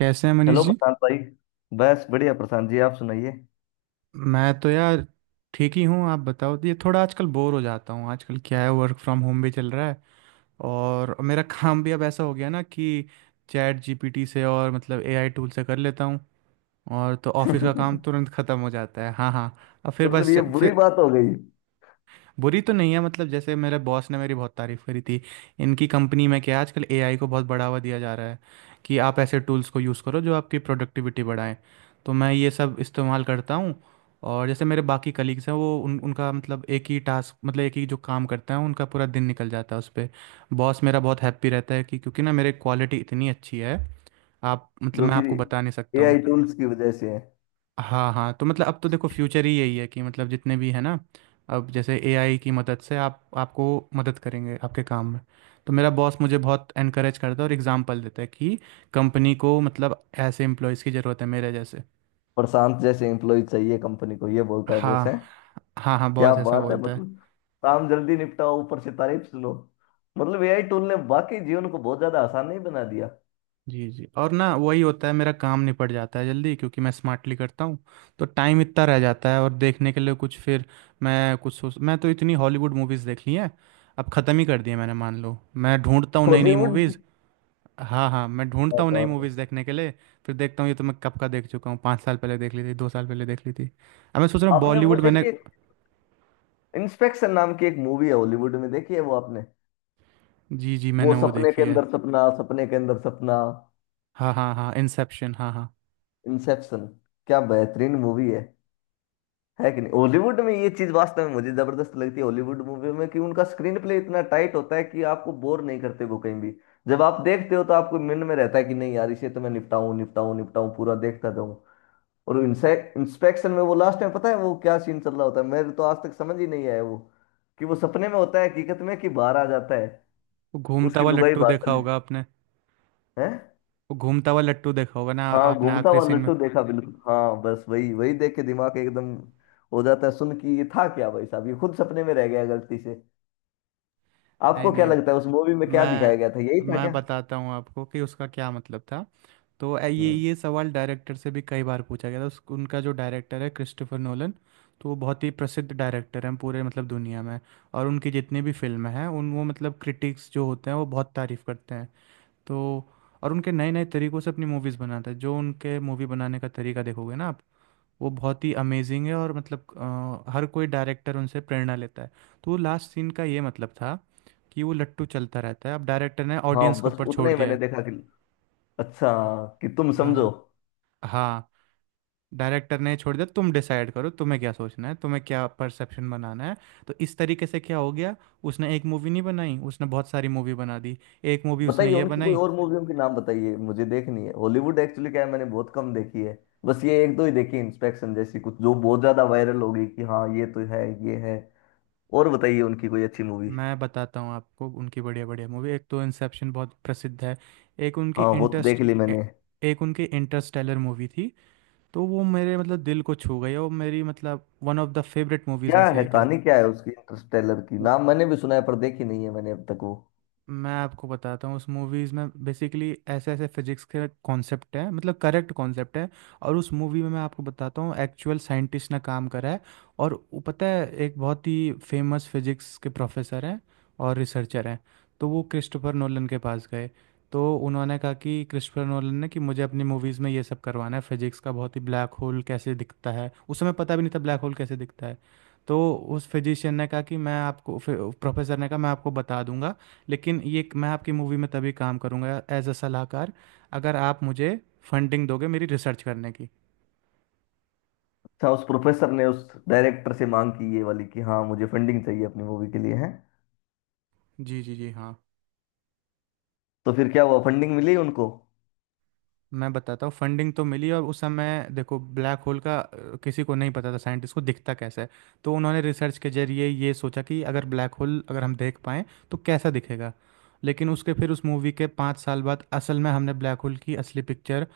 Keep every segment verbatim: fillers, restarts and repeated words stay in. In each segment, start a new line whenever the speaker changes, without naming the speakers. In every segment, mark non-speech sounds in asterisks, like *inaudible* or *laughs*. कैसे हैं मनीष
हेलो
जी।
प्रशांत भाई। बस बढ़िया प्रशांत जी, आप सुनाइए।
मैं तो यार ठीक ही हूँ। आप बताओ, ये थोड़ा आजकल बोर हो जाता हूँ। आजकल क्या है, वर्क फ्रॉम होम भी चल रहा है। और मेरा काम भी अब ऐसा हो गया ना कि चैट जीपीटी से और मतलब एआई टूल से कर लेता हूँ। और तो ऑफिस का काम तुरंत ख़त्म हो जाता है। हाँ हाँ। अब फिर
मतलब
बस
ये बुरी
फिर।
बात हो गई।
बुरी तो नहीं है, मतलब जैसे मेरे बॉस ने मेरी बहुत तारीफ करी थी। इनकी कंपनी में क्या है, आजकल एआई को बहुत बढ़ावा दिया जा रहा है कि आप ऐसे टूल्स को यूज़ करो जो आपकी प्रोडक्टिविटी बढ़ाएं। तो मैं ये सब इस्तेमाल करता हूँ। और जैसे मेरे बाकी कलीग्स हैं, वो उन उनका मतलब एक ही टास्क, मतलब एक ही जो काम करते हैं, उनका पूरा दिन निकल जाता है उस पर। बॉस मेरा बहुत हैप्पी रहता है कि क्योंकि ना मेरे क्वालिटी इतनी अच्छी है। आप मतलब
जो
मैं
कि
आपको बता नहीं सकता हूँ।
एआई टूल्स की वजह से है।
हाँ हाँ। तो मतलब अब तो देखो फ्यूचर ही यही है कि मतलब जितने भी है ना। अब जैसे एआई की मदद से आप आपको मदद करेंगे आपके काम में। तो मेरा बॉस मुझे बहुत एनकरेज करता है और एग्जांपल देता है कि कंपनी को मतलब ऐसे एम्प्लॉयज़ की ज़रूरत है मेरे जैसे।
प्रशांत जैसे एम्प्लॉय चाहिए कंपनी को, ये बोलता है
हाँ।
बॉस है?
हाँ हाँ,
क्या
बॉस ऐसा
बात है।
बोलता है।
मतलब काम जल्दी निपटाओ, ऊपर से तारीफ सुनो। मतलब एआई टूल ने वाकई जीवन को बहुत ज्यादा आसान नहीं बना दिया।
जी जी। और ना वही होता है, मेरा काम निपट जाता है जल्दी, क्योंकि मैं स्मार्टली करता हूँ। तो टाइम इतना रह जाता है और देखने के लिए कुछ फिर मैं कुछ सोच मैं तो इतनी हॉलीवुड मूवीज़ देख ली हैं। अब ख़त्म ही कर दी है मैंने, मान लो। मैं ढूंढता हूँ नई नई
हॉलीवुड?
मूवीज़। हाँ हाँ, मैं
क्या
ढूंढता हूँ नई
बात है।
मूवीज़ देखने के लिए। फिर देखता हूँ ये तो मैं कब का देख चुका हूँ। पाँच साल पहले देख ली थी, दो साल पहले देख ली थी। अब मैं सोच रहा हूँ
आपने वो
बॉलीवुड मैंने।
देखिए, इंस्पेक्शन नाम की एक मूवी है हॉलीवुड में, देखी है वो आपने?
जी जी,
वो
मैंने वो
सपने
देखी
के
है।
अंदर सपना, सपने के अंदर सपना।
हाँ हाँ हाँ, इंसेप्शन। हाँ हाँ।
इंसेप्शन। क्या बेहतरीन मूवी है है कि नहीं? हॉलीवुड में ये चीज वास्तव में मुझे जबरदस्त लगती है हॉलीवुड मूवी में, कि उनका स्क्रीन प्ले इतना टाइट होता है कि आपको बोर नहीं करते वो कहीं भी। जब आप देखते हो तो आपको मन में रहता है कि नहीं यार, इसे तो मैं निपटाऊं निपटाऊं निपटाऊं, पूरा देखता जाऊं। और इंस्पेक्शन में वो लास्ट में पता है वो क्या सीन चल रहा होता है, मेरे तो आज तक समझ ही नहीं आया वो, कि वो सपने में होता है हकीकत में कि बाहर आ जाता है।
वो घूमता
उसकी
हुआ
लुगाई
लट्टू
बाहर
देखा
चली
होगा आपने।
है?
वो घूमता हुआ लट्टू देखा होगा ना
हाँ,
आपने,
घूमता
आखिरी
हुआ
सीन में।
लट्टू देखा, बिल्कुल। हाँ, बस वही वही देख के दिमाग एकदम हो जाता है सुन कि ये था क्या भाई साहब, ये खुद सपने में रह गया गलती से।
नहीं
आपको क्या
नहीं।
लगता है उस मूवी में क्या दिखाया गया था, यही
मैं
था
मैं
क्या?
बताता हूँ आपको कि उसका क्या मतलब था। तो ए- ये
हम्म।
ये सवाल डायरेक्टर से भी कई बार पूछा गया था। उस, उनका जो डायरेक्टर है क्रिस्टोफर नोलन। तो वो बहुत ही प्रसिद्ध डायरेक्टर हैं पूरे, मतलब दुनिया में। और उनकी जितनी भी फिल्में हैं उन वो मतलब क्रिटिक्स जो होते हैं वो बहुत तारीफ़ करते हैं। तो और उनके नए नए तरीक़ों से अपनी मूवीज़ बनाते हैं, जो उनके मूवी बनाने का तरीका देखोगे ना आप। वो बहुत ही अमेजिंग है और मतलब अ, हर कोई डायरेक्टर उनसे प्रेरणा लेता है। तो लास्ट सीन का ये मतलब था कि वो लट्टू चलता रहता है, अब डायरेक्टर ने
हाँ
ऑडियंस के
बस
ऊपर
उतना
छोड़
ही
दिया
मैंने
है।
देखा कि, अच्छा, कि तुम
हाँ
समझो।
हाँ। हाँ, डायरेक्टर ने छोड़ दिया, तुम डिसाइड करो तुम्हें क्या सोचना है, तुम्हें क्या परसेप्शन बनाना है। तो इस तरीके से क्या हो गया, उसने एक मूवी नहीं बनाई, उसने बहुत सारी मूवी बना दी। एक मूवी
बताइए
उसने ये
उनकी कोई
बनाई।
और मूवियों के नाम बताइए, मुझे देखनी है। हॉलीवुड एक्चुअली क्या है, मैंने बहुत कम देखी है। बस ये एक दो ही देखी, इंस्पेक्शन जैसी कुछ जो बहुत ज्यादा वायरल हो गई कि हाँ ये तो है, ये है। और बताइए उनकी कोई अच्छी मूवी।
मैं बताता हूँ आपको उनकी बढ़िया बढ़िया मूवी। एक तो इंसेप्शन बहुत प्रसिद्ध है। एक उनकी
हाँ वो तो देख
इंटरेस्ट
ली मैंने।
एक उनकी इंटरस्टेलर मूवी थी। तो वो मेरे मतलब दिल को छू गई, और मेरी मतलब one of the favourite movies
क्या
में
है
से एक है।
कहानी, क्या है उसकी इंटरस्टेलर की? नाम मैंने भी सुना है पर देखी नहीं है मैंने अब तक वो।
मैं आपको बताता हूँ उस मूवीज़ में बेसिकली ऐसे ऐसे फिजिक्स के कॉन्सेप्ट हैं, मतलब करेक्ट कॉन्सेप्ट है। और उस मूवी में मैं आपको बताता हूँ एक्चुअल साइंटिस्ट ने काम करा है। और वो पता है एक बहुत ही फेमस फिजिक्स के प्रोफेसर हैं और रिसर्चर हैं। तो वो क्रिस्टोफर नोलन के पास गए। तो उन्होंने कहा कि क्रिस्टोफर नोलन ने, कि मुझे अपनी मूवीज़ में ये सब करवाना है, फिजिक्स का बहुत ही ब्लैक होल कैसे दिखता है। उस समय पता भी नहीं था ब्लैक होल कैसे दिखता है। तो उस फिजिशियन ने कहा कि मैं आपको, प्रोफेसर ने कहा, मैं आपको बता दूंगा। लेकिन ये मैं आपकी मूवी में तभी काम करूँगा एज अ सलाहकार, अगर आप मुझे फंडिंग दोगे मेरी रिसर्च करने की।
अच्छा, उस प्रोफेसर ने उस डायरेक्टर से मांग की ये वाली कि हाँ मुझे फंडिंग चाहिए अपनी मूवी के लिए, है?
जी जी जी। हाँ।
तो फिर क्या हुआ, फंडिंग मिली उनको?
मैं बताता हूँ फंडिंग तो मिली, और उस समय देखो ब्लैक होल का अ, किसी को नहीं पता था साइंटिस्ट को, दिखता कैसा है। तो उन्होंने रिसर्च के जरिए ये सोचा कि अगर ब्लैक होल अगर हम देख पाएँ तो कैसा दिखेगा। लेकिन उसके फिर उस मूवी के पाँच साल बाद असल में हमने ब्लैक होल की असली पिक्चर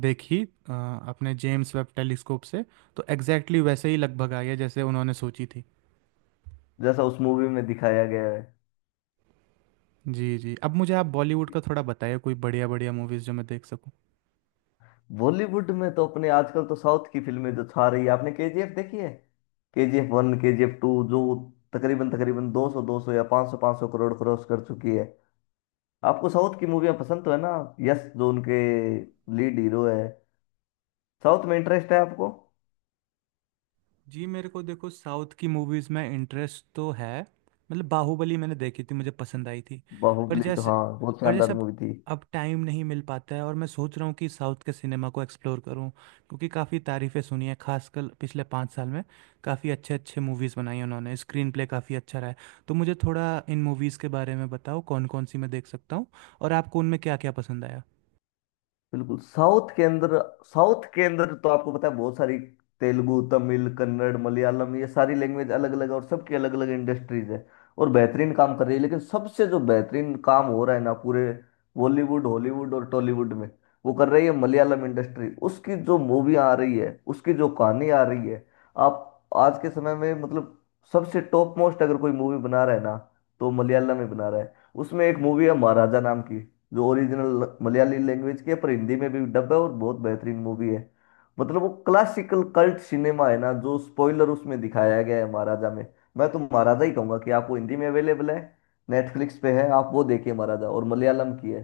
देखी अ, अपने जेम्स वेब टेलीस्कोप से। तो एग्जैक्टली exactly वैसे ही लगभग आई है जैसे उन्होंने सोची थी।
जैसा उस मूवी में दिखाया गया है।
जी, जी। अब मुझे आप बॉलीवुड का थोड़ा बताइए कोई बढ़िया-बढ़िया मूवीज़ जो मैं देख सकूँ।
बॉलीवुड में तो अपने आजकल तो साउथ की फिल्में जो छा रही है, आपने केजीएफ देखी है? केजीएफ वन, केजीएफ टू, जो तकरीबन तकरीबन दो सौ दो सौ या पाँच सौ पाँच सौ करोड़ क्रॉस कर चुकी है। आपको साउथ की मूवियाँ पसंद तो है ना? यस, जो उनके लीड हीरो है, साउथ में इंटरेस्ट है आपको?
जी, मेरे को देखो साउथ की मूवीज़ में इंटरेस्ट तो है, मतलब बाहुबली मैंने देखी थी, मुझे पसंद आई थी। पर
बाहुबली तो
जैसे
हाँ बहुत
पर जैसे
शानदार
अब
मूवी थी।
अब टाइम नहीं मिल पाता है और मैं सोच रहा हूँ कि साउथ के सिनेमा को एक्सप्लोर करूँ। क्योंकि काफ़ी तारीफ़ें सुनी हैं, खासकर पिछले पाँच साल में काफ़ी अच्छे-अच्छे मूवीज़ बनाई हैं उन्होंने, स्क्रीन प्ले काफ़ी अच्छा रहा है। तो मुझे थोड़ा इन मूवीज़ के बारे में बताओ कौन-कौन सी मैं देख सकता हूँ और आपको उनमें क्या-क्या पसंद आया?
बिल्कुल, साउथ के अंदर, साउथ के अंदर तो आपको पता है बहुत सारी तेलुगु, तमिल, कन्नड़, मलयालम, ये सारी लैंग्वेज अलग अलग है और सबकी अलग अलग इंडस्ट्रीज है, और बेहतरीन काम कर रही है। लेकिन सबसे जो बेहतरीन काम हो रहा है ना पूरे बॉलीवुड, हॉलीवुड और टॉलीवुड में, वो कर रही है मलयालम इंडस्ट्री। उसकी जो मूवी आ रही है, उसकी जो कहानी आ रही है, आप आज के समय में, मतलब सबसे टॉप मोस्ट अगर कोई मूवी बना रहा है ना तो मलयालम में बना रहा है। उसमें एक मूवी है महाराजा नाम की, जो ओरिजिनल मलयाली लैंग्वेज के है, पर हिंदी में भी डब है और बहुत बेहतरीन मूवी है। मतलब वो क्लासिकल कल्ट सिनेमा है ना, जो स्पॉइलर उसमें दिखाया गया है महाराजा में। मैं तो महाराजा ही कहूंगा कि आपको हिंदी में अवेलेबल है, नेटफ्लिक्स पे है, आप वो देखिए महाराजा, और मलयालम की है।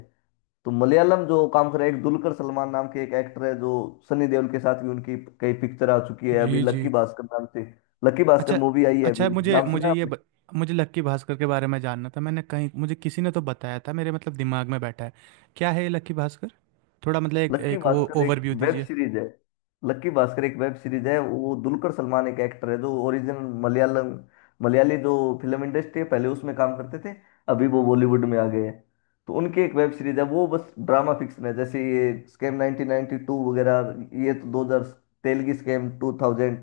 तो मलयालम जो काम कर रहा है, एक दुलकर सलमान नाम के एक एक्टर है जो सनी देओल के साथ भी उनकी कई पिक्चर आ चुकी है, अभी
जी,
लक्की
जी।
भास्कर नाम से। लक्की भास्कर
अच्छा,
मूवी आई है
अच्छा,
अभी,
मुझे
नाम
मुझे
सुना
ये
है?
ब, मुझे लक्की भास्कर के बारे में जानना था, मैंने कहीं मुझे किसी ने तो बताया था, मेरे मतलब दिमाग में बैठा है। क्या है ये लक्की भास्कर? थोड़ा मतलब एक
लक्की
एक वो
भास्कर एक
ओवरव्यू
वेब
दीजिए।
सीरीज है। लक्की भास्कर एक वेब सीरीज है। वो दुलकर सलमान एक एक्टर है जो ओरिजिनल मलयालम, मलयाली जो फिल्म इंडस्ट्री है, पहले उसमें काम करते थे, अभी वो बॉलीवुड में आ गए हैं। तो उनकी एक वेब सीरीज है, वो बस ड्रामा फिक्शन है, जैसे ये स्कैम नाइंटीन नाइंटी टू वगैरह, ये तो दो हज़ार, तेलगी स्कैम 2000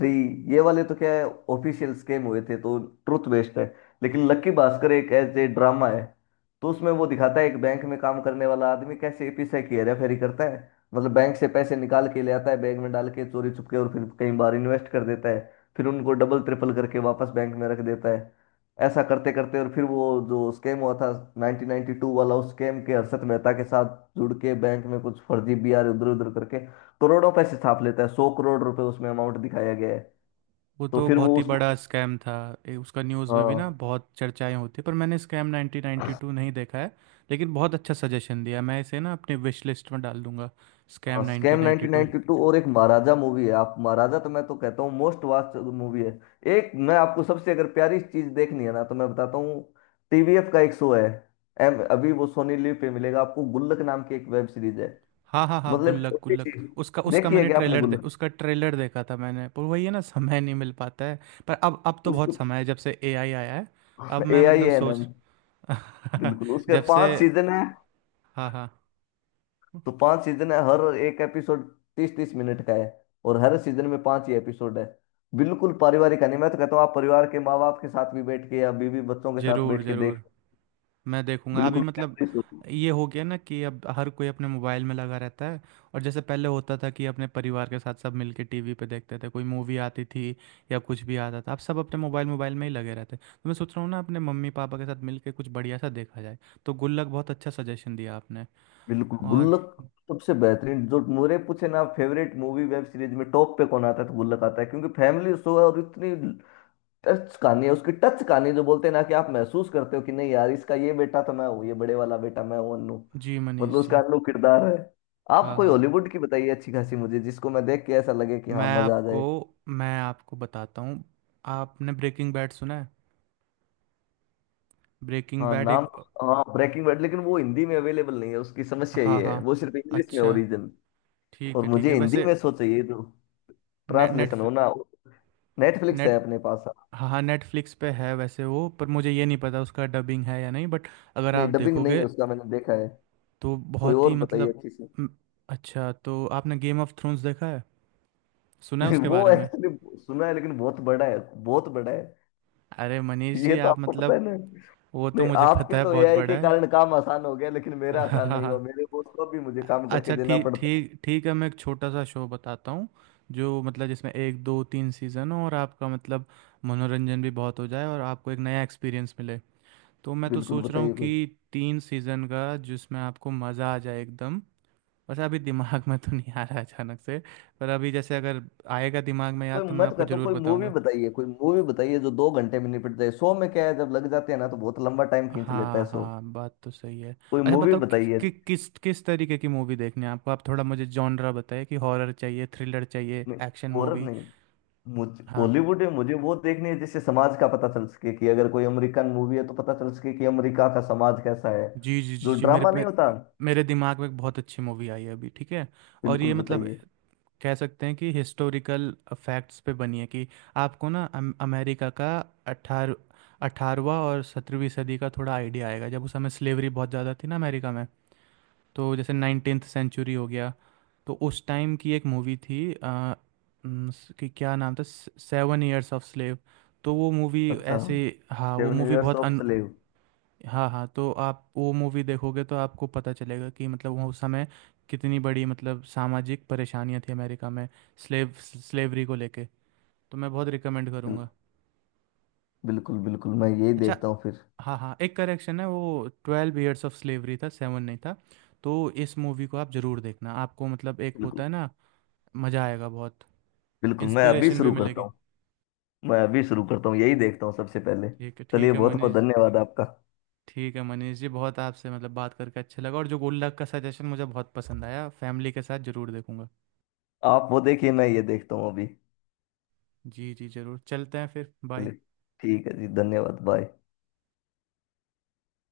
थ्री ये वाले तो क्या है, ऑफिशियल स्कैम हुए थे, तो ट्रुथ बेस्ड है। लेकिन लक्की भास्कर एक ऐसे ड्रामा है। तो उसमें वो दिखाता है एक बैंक में काम करने वाला आदमी कैसे पैसे की हेराफेरी करता है। मतलब बैंक से पैसे निकाल के ले आता है, बैंक में डाल के चोरी छुपके, और फिर कई बार इन्वेस्ट कर देता है, फिर उनको डबल ट्रिपल करके वापस बैंक में रख देता है। ऐसा करते करते, और फिर वो जो स्कैम हुआ था नाइंटीन नाइंटी टू वाला, उस स्कैम के हर्षद मेहता के साथ जुड़ के बैंक में कुछ फर्जी बीआर इधर उधर करके करोड़ों पैसे छाप लेता है। सौ करोड़ रुपए उसमें अमाउंट दिखाया गया है।
वो
तो
तो
फिर वो
बहुत ही
उसको,
बड़ा स्कैम था। ए, उसका न्यूज़ में भी ना
हाँ
बहुत चर्चाएं होती है, पर मैंने स्कैम नाइनटीन नाइंटी टू नहीं देखा है। लेकिन बहुत अच्छा सजेशन दिया, मैं इसे ना अपने विश लिस्ट में डाल दूंगा, स्कैम
हाँ, scam
nineteen ninety two.
Nineteen ninety two और एक महाराजा मूवी है। आप महाराजा, तो मैं तो कहता हूँ मोस्ट वास्ट मूवी है। एक मैं आपको सबसे अगर प्यारी चीज देखनी है ना, तो मैं बताता हूँ, टीवीएफ का एक शो है। एम अभी वो सोनी लिव पे मिलेगा आपको, गुल्लक नाम की एक वेब सीरीज है।
हाँ हाँ हाँ,
मतलब
गुल्लक
छोटी
गुल्लक।
सी,
उसका उसका
देखिए
मैंने
क्या आपने
ट्रेलर दे,
गुल्लक,
उसका ट्रेलर देखा था मैंने, पर वही है ना, समय नहीं मिल पाता है। पर अब अब तो बहुत
उसको,
समय है जब से एआई आया है। अब
ए
मैं
आई
मतलब
एन
सोच।
एम।
*laughs*
बिल्कुल, उसके
जब से।
पांच सीजन है।
हाँ हाँ।
तो पांच सीजन है, हर एक एपिसोड तीस तीस मिनट का है, और हर सीजन में पांच ही एपिसोड है। बिल्कुल पारिवारिक कहानी, मैं तो कहता हूँ आप परिवार के माँ बाप के साथ भी बैठ के या बीवी बच्चों के साथ
जरूर
बैठ के देख।
जरूर। मैं देखूंगा अभी
बिल्कुल,
मतलब।
memories होती-
ये हो गया ना कि अब हर कोई अपने मोबाइल में लगा रहता है। और जैसे पहले होता था कि अपने परिवार के साथ सब मिलके टीवी पे देखते थे, कोई मूवी आती थी या कुछ भी आता था, अब सब अपने मोबाइल मोबाइल में ही लगे रहते हैं, तो मैं सोच रहा हूँ ना अपने मम्मी पापा के साथ मिलके कुछ बढ़िया सा देखा जाए। तो गुल्लक बहुत अच्छा सजेशन दिया आपने।
बिल्कुल
और।
गुल्लक। सबसे बेहतरीन जो मेरे पूछे ना फेवरेट मूवी वेब सीरीज में टॉप पे कौन आता है, तो गुल्लक आता है, क्योंकि फैमिली शो है और इतनी टच कहानी है उसकी, टच कहानी जो बोलते हैं ना, कि आप महसूस करते हो कि नहीं यार, इसका ये बेटा तो मैं हूँ, ये बड़े वाला बेटा मैं हूँ अन्नू,
जी
मतलब
मनीष
उसका
जी।
अन्नू किरदार है। आप
हाँ
कोई
हाँ।
हॉलीवुड की बताइए अच्छी खासी, मुझे जिसको मैं देख के ऐसा लगे कि
मैं
हाँ मजा आ
आपको
जाए।
मैं आपको बताता हूँ। आपने ब्रेकिंग बैड सुना है? ब्रेकिंग
हाँ
बैड एक।
नाम तो, हाँ ब्रेकिंग बैड, लेकिन वो हिंदी में अवेलेबल नहीं है, उसकी समस्या
हाँ
ये
हाँ।
है वो सिर्फ इंग्लिश में
अच्छा,
ओरिजिन,
ठीक
और
है ठीक
मुझे
है
हिंदी
वैसे।
में सो चाहिए, तो
ने,
ट्रांसलेशन होना। नेटफ्लिक्स है
नेट
अपने पास?
हाँ हाँ, नेटफ्लिक्स पे है वैसे वो, पर मुझे ये नहीं पता उसका डबिंग है या नहीं, बट। अगर
नहीं,
आप
डबिंग नहीं
देखोगे
है उसका, मैंने देखा है।
तो
कोई
बहुत
और
ही
बताइए
मतलब
अच्छी सी।
म, अच्छा, तो आपने गेम ऑफ थ्रोन्स देखा है?
*laughs*
सुना है
नहीं,
उसके
वो
बारे में?
एक्चुअली सुना है लेकिन बहुत बड़ा है, बहुत बड़ा है।
अरे मनीष जी,
ये तो
आप
आपको पता है
मतलब,
ना।
वो तो
नहीं,
मुझे पता
आपके
है
तो
बहुत
एआई
बड़ा
के
है।
कारण काम आसान हो गया, लेकिन मेरा आसान नहीं हुआ,
*laughs*
मेरे बॉस को भी मुझे काम करके
अच्छा,
देना
ठीक
पड़ता है।
ठीक ठीक है। मैं एक छोटा सा शो बताता हूँ, जो मतलब जिसमें एक दो तीन सीज़न हो और आपका मतलब मनोरंजन भी बहुत हो जाए और आपको एक नया एक्सपीरियंस मिले। तो मैं तो
बिल्कुल
सोच रहा हूँ
बताइए कोई।
कि तीन सीज़न का जिसमें आपको मज़ा आ जाए एकदम। वैसे अभी दिमाग में तो नहीं आ रहा अचानक से। पर अभी जैसे अगर आएगा दिमाग में
कोई
याद तो मैं
मैं तो
आपको
कहता हूँ
ज़रूर
कोई मूवी
बताऊंगा।
बताइए, कोई मूवी बताइए जो दो घंटे में निपट जाए, शो में क्या है जब लग जाते हैं ना तो बहुत लंबा टाइम खींच लेता है
हाँ
शो।
हाँ, बात तो सही है।
कोई
अच्छा
मूवी
बताओ कि,
बताइए।
कि, किस किस तरीके की मूवी देखनी है आपको। आप थोड़ा मुझे जॉनरा बताइए, कि हॉरर चाहिए, थ्रिलर चाहिए,
नहीं
एक्शन
हॉरर
मूवी।
नहीं, मुझ,
हाँ।
हॉलीवुड में मुझे वो देखनी है जिससे समाज का पता चल सके, कि अगर कोई अमेरिकन मूवी है तो पता चल सके कि अमेरिका का समाज कैसा है,
जी जी जी
जो
जी, मेरे
ड्रामा नहीं
मेरे,
होता।
मेरे दिमाग में एक बहुत अच्छी मूवी आई है अभी। ठीक है। और
बिल्कुल
ये मतलब
बताइए।
कह सकते हैं कि हिस्टोरिकल फैक्ट्स पे बनी है, कि आपको ना अम- अमेरिका का। अठारह अठारहवा और सत्रहवीं सदी का थोड़ा आइडिया आएगा, जब उस समय स्लेवरी बहुत ज़्यादा थी ना अमेरिका में। तो जैसे नाइनटीन्थ सेंचुरी हो गया। तो उस टाइम की एक मूवी थी अ, न, स- कि क्या नाम था, सेवन ईयर्स ऑफ स्लेव। तो वो मूवी
अच्छा,
ऐसे। हाँ, वो
सेवन
मूवी
इयर्स
बहुत।
Of slave?
हाँ हाँ, तो आप वो मूवी देखोगे तो आपको पता चलेगा कि मतलब वो उस समय कितनी बड़ी मतलब सामाजिक परेशानियां थी अमेरिका में स्लेव स्लेवरी को लेके। तो मैं बहुत रिकमेंड करूँगा।
बिल्कुल बिल्कुल बिल्कुल, मैं यही
अच्छा।
देखता हूँ फिर।
हाँ हाँ, एक करेक्शन है, वो ट्वेल्व ईयर्स ऑफ स्लेवरी था, सेवन नहीं था। तो इस मूवी को आप ज़रूर देखना, आपको मतलब एक होता
बिल्कुल
है ना। मज़ा आएगा बहुत।
बिल्कुल, मैं अभी
इंस्पिरेशन भी
शुरू करता
मिलेगी।
हूँ। मैं अभी शुरू करता हूँ, यही देखता हूँ सबसे पहले।
ठीक है
चलिए
ठीक है
बहुत बहुत
मनीष।
धन्यवाद आपका।
ठीक है मनीष जी, बहुत आपसे मतलब बात करके अच्छा लगा। और जो गुल्लक का सजेशन मुझे बहुत पसंद आया, फैमिली के साथ ज़रूर देखूंगा।
आप वो देखिए, मैं ये देखता हूँ अभी।
जी जी, जरूर। चलते हैं फिर, बाय।
चलिए, ठीक है जी, धन्यवाद, बाय।